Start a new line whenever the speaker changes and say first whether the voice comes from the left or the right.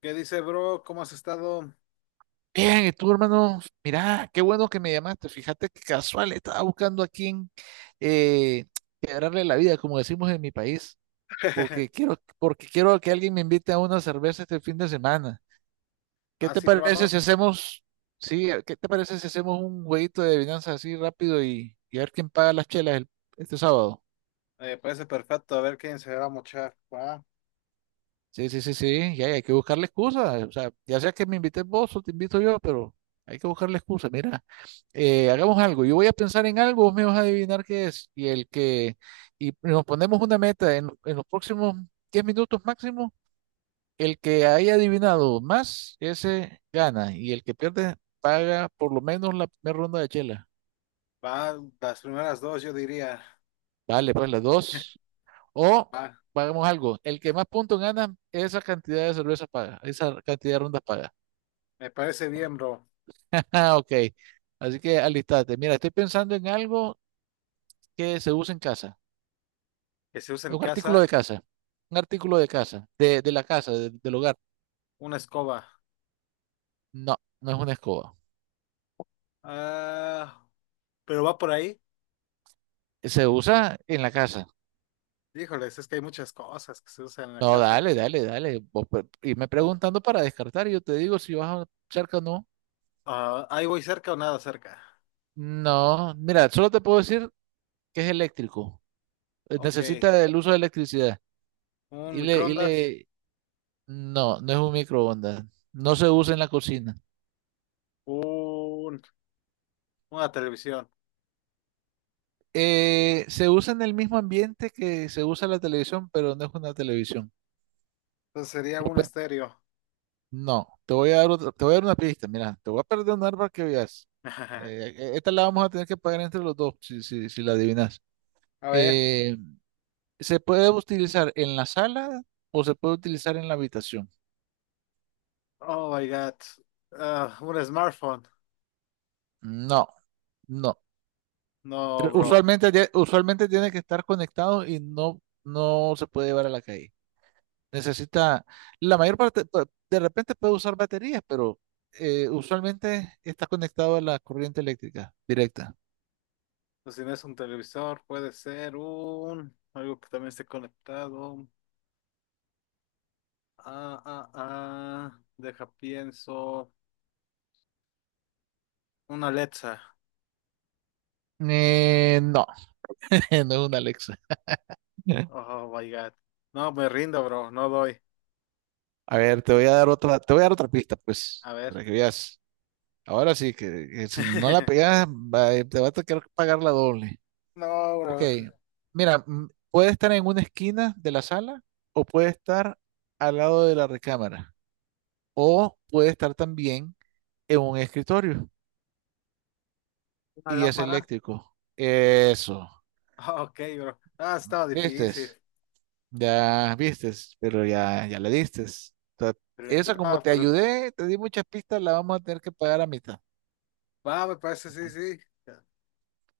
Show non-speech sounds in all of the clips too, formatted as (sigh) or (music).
left: ¿Qué dice, bro? ¿Cómo has estado?
right: Bien, y tú, hermano, mirá, qué bueno que me llamaste. Fíjate que casual, estaba buscando a quién eh, quebrarle la vida, como decimos en mi país,
left: (laughs)
right: porque quiero que alguien me invite a una cerveza este fin de semana. ¿Qué te
left: Así,
right: parece
left: hermano.
right: si hacemos, sí, qué te parece si hacemos un jueguito de adivinanza así rápido y a ver quién paga las chelas este sábado?
left: Me parece perfecto. A ver quién se va a mochar. Va,
right: Sí, sí, sí, sí, y hay que buscarle excusas, o sea, ya sea que me invites vos o te invito yo, pero hay que buscarle excusas. Mira, hagamos algo, yo voy a pensar en algo, vos me vas a adivinar qué es, y nos ponemos una meta en los próximos 10 minutos máximo, el que haya adivinado más, ese gana, y el que pierde paga por lo menos la primera ronda de chela.
left: va, las primeras dos, yo diría.
right: Vale, pues las dos, o
left: Va,
right: pagamos algo, el que más puntos gana, esa cantidad de cervezas paga, esa cantidad de rondas paga.
left: me parece bien, bro.
right: Ah, ok. Así que alistate. Mira, estoy pensando en algo que se usa en casa.
left: Que se use
right: Es
left: en
right: un
left: casa
right: artículo de casa. Un artículo de casa. De la casa, del hogar.
left: una escoba.
right: No, no es una escoba.
left: Ah, pero va por ahí.
right: Se usa en la casa.
left: Híjoles, es que hay muchas cosas que se usan en la
right: No,
left: casa.
right: dale, dale, dale. Vos irme
left: Oh,
right: preguntando para descartar y yo te digo si cerca o no.
left: ah, ahí voy cerca o nada cerca.
right: No, mira, solo te puedo decir que es eléctrico.
left: Ok,
right: Necesita el uso de electricidad.
left: un
right: Y le, y
left: microondas,
right: le... No, no es un microondas. No se usa en la cocina.
left: un, una televisión.
right: Se usa en el mismo ambiente que se usa la televisión, pero no es una televisión.
left: Entonces sería
right: Lo
left: un
right: pue-
left: estéreo.
right: No, te voy a dar te voy a dar una pista. Mira, te voy a perdonar para que veas.
left: (laughs) A
right: Esta la vamos a tener que pagar entre los dos si, si, si la adivinas.
left: ver.
right: Eh, ¿Se puede utilizar en la sala o se puede utilizar en la habitación?
left: Oh my God. Ah, un smartphone.
right: No, no.
left: No, bro.
right: Usualmente, usualmente tiene que estar conectado y no, no se puede llevar a la calle. Necesita, la mayor parte, de repente puede usar baterías, pero usualmente está conectado a la corriente eléctrica directa.
left: Pues si no es un televisor, puede ser un algo que también esté conectado. Ah, ah, ah. Deja pienso. Una Alexa.
right: No, (laughs) no es una Alexa. (laughs)
left: Oh my God. No, me rindo, bro. No doy.
right: A ver, te voy a dar otra, te voy a dar otra pista, pues,
left: A ver.
right: para que veas. Ahora sí, que si no la
left: (laughs)
right: pegas, te va a tener que pagar la doble.
left: No,
right: Ok,
left: bro.
right: mira, puede estar en una esquina de la sala o puede estar al lado de la recámara o puede estar también en un escritorio.
left: ¿Una
right: Y es
left: lámpara?
right: eléctrico. Eso.
left: Ah, ok, bro. Ah, estaba difícil.
right: ¿Vistes? Ya vistes, pero ya, ya le distes. Ta-
left: Excelente.
right: Eso como
left: Ah,
right: te
left: pues
right: ayudé, te di muchas pistas, la vamos a tener que pagar a mitad.
left: va, me parece, sí, sí.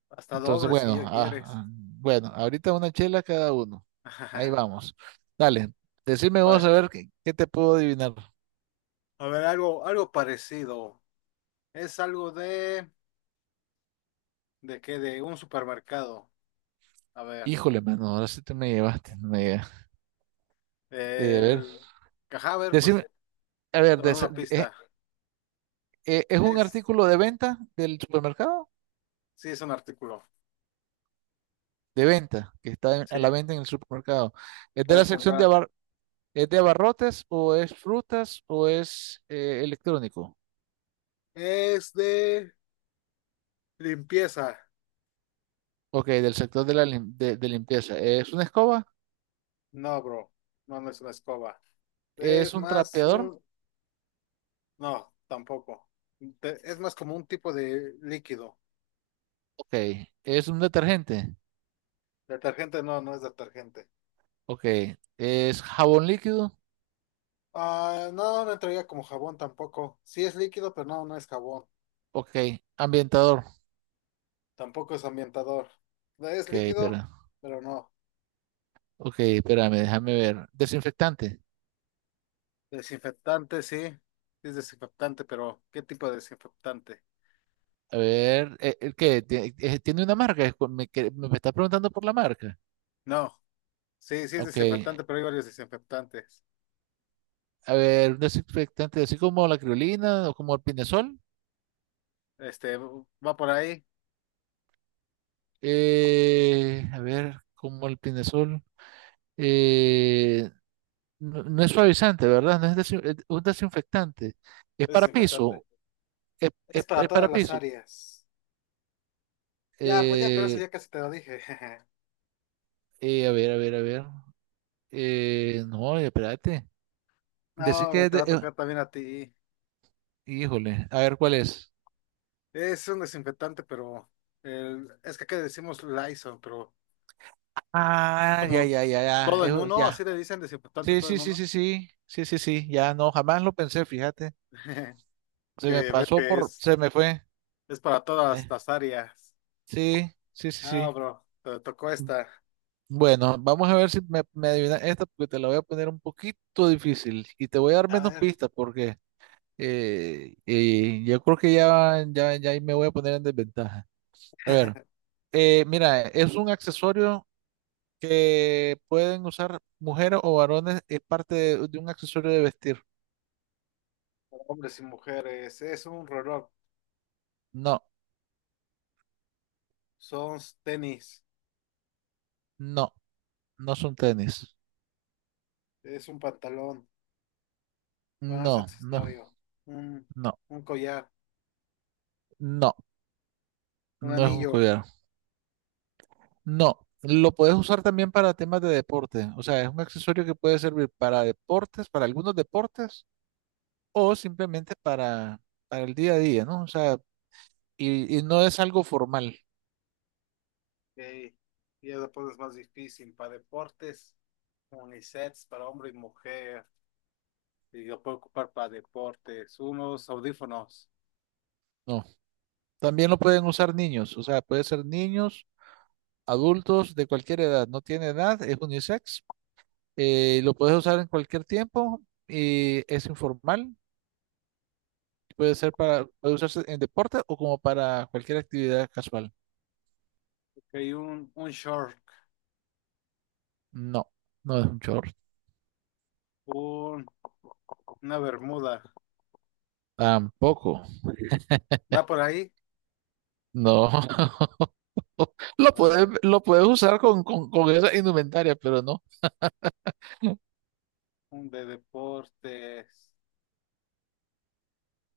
left: Hasta
right: Entonces,
left: doble si
right: bueno,
left: ya quieres.
right: ah, ah, bueno, ahorita una chela cada uno. Ahí
left: (laughs)
right: vamos. Dale, decime vos
left: Bueno,
right: a ver qué, qué te puedo adivinar.
left: a ver, algo, algo parecido. Es algo ¿de qué? De un supermercado. A ver,
right: Híjole, mano, ahora sí te me llevaste. No me llega. A ver,
left: el cajáver, pues,
right: decime, a ver,
left: a ver, una
right: eh,
left: pista.
right: ¿es un
left: Es,
right: artículo de venta del supermercado?
left: sí, es un artículo.
right: De venta,
left: Sí,
right: a la
left: que
right: venta en el supermercado. ¿Es de la
left: puedes
right: sección de,
left: comprar.
right: es de abarrotes o es frutas o es electrónico?
left: Es de limpieza.
right: Ok, del sector de la de limpieza. ¿Es una escoba?
left: No, bro, no, no es una escoba.
right: ¿Es
left: Es
right: un
left: más
right: trapeador?
left: un, no, tampoco. Te- es más como un tipo de líquido.
right: Ok. ¿Es un detergente?
left: Detergente, no, no es detergente.
right: Ok. ¿Es jabón líquido?
left: Ah, no, no entraría como jabón tampoco. Sí es líquido, pero no, no es jabón.
right: Ok. ¿Ambientador?
left: Tampoco es ambientador. No es
right: Ok,
left: líquido,
right: espera.
left: pero no.
right: Ok, espérame, déjame ver. Desinfectante.
left: Desinfectante, sí. Sí es desinfectante, pero ¿qué tipo de desinfectante?
right: A ver, ¿qué? ¿Tiene una marca? Es cu- Me, que- me está preguntando por la marca.
left: No. Sí, sí es
right: Ok,
left: desinfectante, pero hay varios desinfectantes.
right: a ver, un desinfectante así como la criolina o como el pinesol.
left: Este, va por ahí.
right: A ver, como el pinesol. eh, no, no es suavizante, ¿verdad? No es desin- es un desinfectante. Es
left: Es
right: para
left: desinfectante.
right: piso.
left: Es para
right: Es para
left: todas las
right: piso.
left: áreas. Ya, pues ya con eso
right: Eh,
left: ya casi te lo dije. (laughs)
right: a ver, a ver, a ver. No, espérate.
left: No,
right: Decir que
left: pero
right: es
left: te va
right: de-
left: a tocar también a ti.
right: híjole, a ver cuál es.
left: Es un desinfectante, pero el, es que acá le decimos Lysol, pero
right: Ah, ya,
left: como
right: ya, ya, ya.
left: todo en
right: Eso,
left: uno, así
right: ya.
left: le dicen desinfectante
right: Sí,
left: todo
right: sí,
left: en
right: sí,
left: uno.
right: sí, sí. Sí, sí, sí. Ya no, jamás lo pensé, fíjate.
left: (laughs)
right: Se me
left: Que ves
right: pasó
left: que
right: por,
left: es.
right: se me fue.
left: Es para
right: Eh,
left: todas las áreas.
right: sí, sí, sí,
left: Ah,
right: sí.
left: bro, te tocó esta.
right: Bueno, vamos a ver si me, me adivinas esta, porque te la voy a poner un poquito difícil y te voy a dar
left: A
right: menos
left: ver,
right: pistas porque yo creo que ya, ya, ya ahí me voy a poner en desventaja. A ver, mira, es un accesorio que pueden usar mujeres o varones, es parte de un accesorio de vestir.
left: para hombres y mujeres. Es un reloj.
right: No,
left: Son tenis.
right: no, no son tenis.
left: Es un pantalón. Bueno, es
right: No, no,
left: accesorio. Un,
right: no,
left: un collar.
right: no,
left: Un
right: no es un
left: anillo.
right: collar. No, lo puedes usar también para temas de deporte. O sea, es un accesorio que puede servir para deportes, para algunos deportes, o simplemente para el día a día, ¿no? O sea, y no es algo formal,
left: Ok. Y ya después es más difícil. Para deportes. Unisets para hombre y mujer. Y lo puedo ocupar para deportes. Unos audífonos.
right: no. También lo pueden usar niños, o sea, puede ser niños, adultos, de cualquier edad. No tiene edad, es unisex. Lo puedes usar en cualquier tiempo y es informal. Puede ser para, puede usarse en deporte o como para cualquier actividad casual.
left: Ok, un short.
right: No, no es un short.
left: Un, una bermuda.
right: Tampoco.
left: ¿Va por ahí?
right: No. (laughs)
left: A ver.
right: Lo puedes usar con esa indumentaria, pero no.
left: De deportes.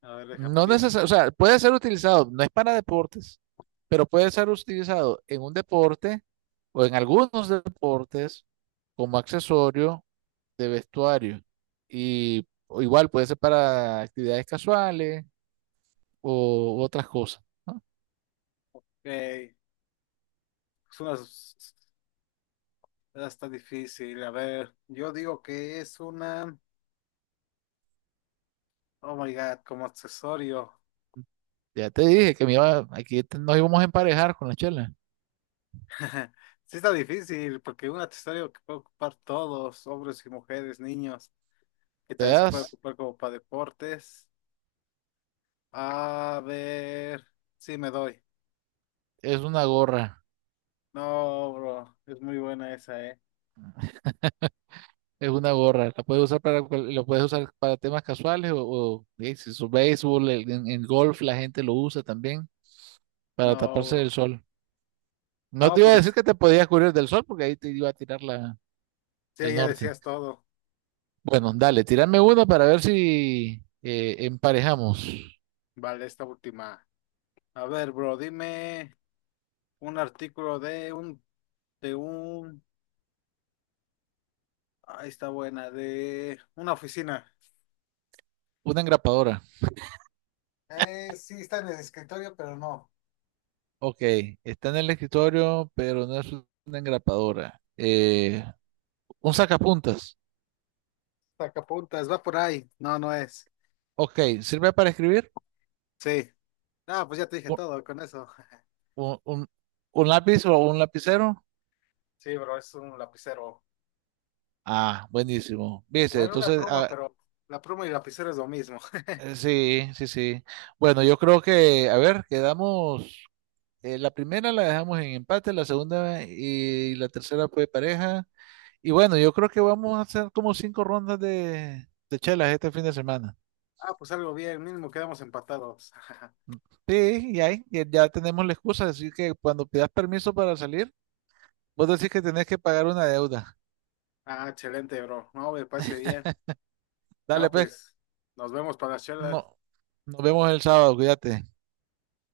left: A ver, deja
right: No
left: pienso.
right: necesario, o sea, puede ser utilizado, no es para deportes, pero puede ser utilizado en un deporte o en algunos deportes como accesorio de vestuario. Y o igual puede ser para actividades casuales o otras cosas, ¿no?
left: Eh, es una está difícil. A ver, yo digo que es una. Oh my God, como accesorio.
right: Ya te dije que me iba, nos íbamos a emparejar con la chela.
left: (laughs) Sí está difícil, porque un accesorio que puede ocupar todos, hombres y mujeres, niños, que
right: Te
left: también se puede
right: das,
left: ocupar como para deportes. A ver, sí me doy.
right: es una gorra.
left: No, bro, es muy buena esa, ¿eh?
right: Es una gorra, la puedes usar para, la puedes usar para temas casuales o, si es béisbol, en golf la gente lo usa también para
left: No,
right: taparse
left: bro.
right: del sol. No
left: No,
right: te iba a decir
left: pues,
right: que te podías cubrir del sol porque ahí te iba a tirar la,
left: sí,
right: el
left: ya
right: norte.
left: decías todo.
right: Bueno, dale, tírame una para ver si emparejamos.
left: Vale, esta última. A ver, bro, dime un artículo de un, ah, ahí está buena, de una oficina.
right: Una engrapadora.
left: Sí, está en el escritorio, pero no.
right: Ok, está en el escritorio, pero no es una engrapadora. Un sacapuntas.
left: Sacapuntas, va por ahí. No, no es.
right: Ok, ¿sirve para escribir?
left: Sí. Ah, pues ya te dije
right: ¿Un,
left: todo con eso. (laughs)
right: un, un un lápiz o un lapicero?
left: Sí, bro, es un lapicero.
right: Ah, buenísimo. Viste,
left: Bueno, una
right: entonces,
left: pluma,
right: ah,
left: pero la pluma y el lapicero es lo mismo. (laughs)
right: sí, sí, sí. Bueno, yo creo que, a ver, quedamos, la primera la dejamos en empate, la segunda y la tercera fue pareja. Y bueno, yo creo que vamos a hacer como 5 rondas de chelas este fin de semana.
left: Ah, pues algo bien, mínimo quedamos empatados. (laughs)
right: Sí, y ahí ya, ya tenemos la excusa, así que cuando pidas permiso para salir, vos decís que tenés que pagar una deuda.
left: Ah, excelente, bro. No, me parece bien.
right: Dale,
left: Ah,
right: pues,
left: pues nos vemos para la charla.
right: no, nos vemos el sábado, cuídate.